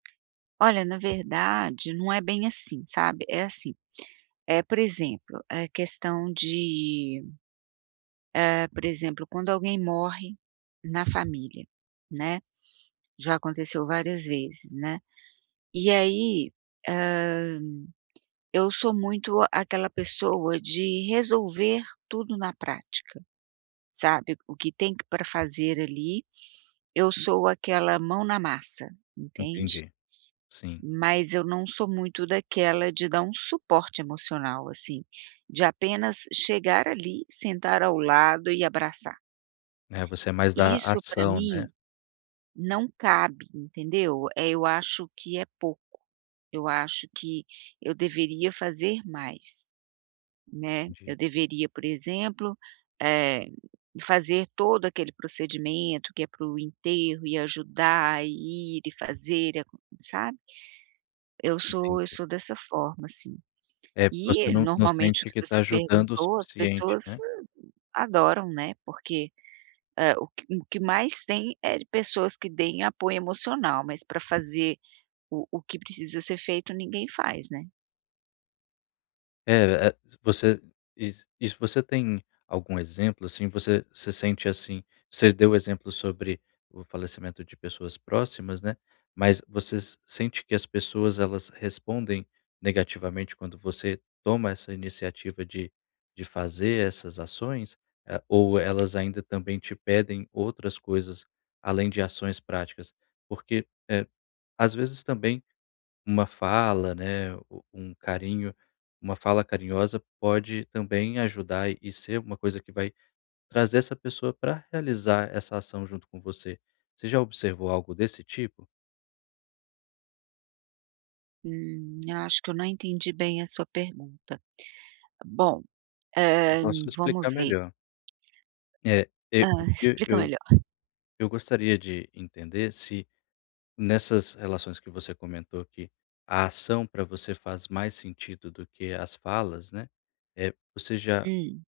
Olha, na verdade, não é bem assim, sabe? É assim, é por exemplo, a questão de hã, por exemplo, quando alguém morre na família, né. Já aconteceu várias vezes, né. E aí, hã, eu sou muito aquela pessoa de resolver tudo na prática, sabe? O que tem pra fazer ali, eu sou aquela mão na massa, entende? Entendi, sim. Mas eu não sou muito daquela de dar um suporte emocional, assim, de apenas chegar ali, sentar ao lado e abraçar. É você é mais da Isso, pra ação, né? mim, não cabe, entendeu? Eh, eu acho que é pouco, eu acho que eu deveria fazer mais, né. Entendi. Eu deveria, por exemplo, eh, fazer todo aquele procedimento que é para o enterro e ajudar, e ir e fazer, sabe? Eu sou eu Entendi. sou dessa forma, assim. É porque você E, não não normalmente, o sente que que tá você ajudando o perguntou, as suficiente, pessoas né? adoram, né, porque, hã, o que que mais tem é de pessoas que deem apoio emocional, mas pra fazer o o que precisa ser feito, ninguém faz, né? É é você você e e se você tem algum exemplo, assim? Você você sente, assim, você deu exemplos sobre o falecimento de pessoas próximas, né. Mas você sente que as pessoas, elas respondem negativamente quando você toma essa iniciativa de de fazer essas ações, eh, ou elas ainda também te pedem outras coisas, além de ações práticas? Porque, eh, às vezes, também uma fala, né, o um carinho, uma fala carinhosa pode também ajudar e ser uma coisa que vai trazer essa pessoa pra realizar essa ação junto com você. Você já observou algo desse tipo? Hum, acho que eu não entendi bem a sua pergunta. Bom, E eh, posso vamos explicar ver. melhor. É é Hã. o que Explica eu melhor. eu gostaria de entender se nessas relações que você comentou aqui, a ação pra você faz mais sentido do que as falas, né. Eh, você já Hum.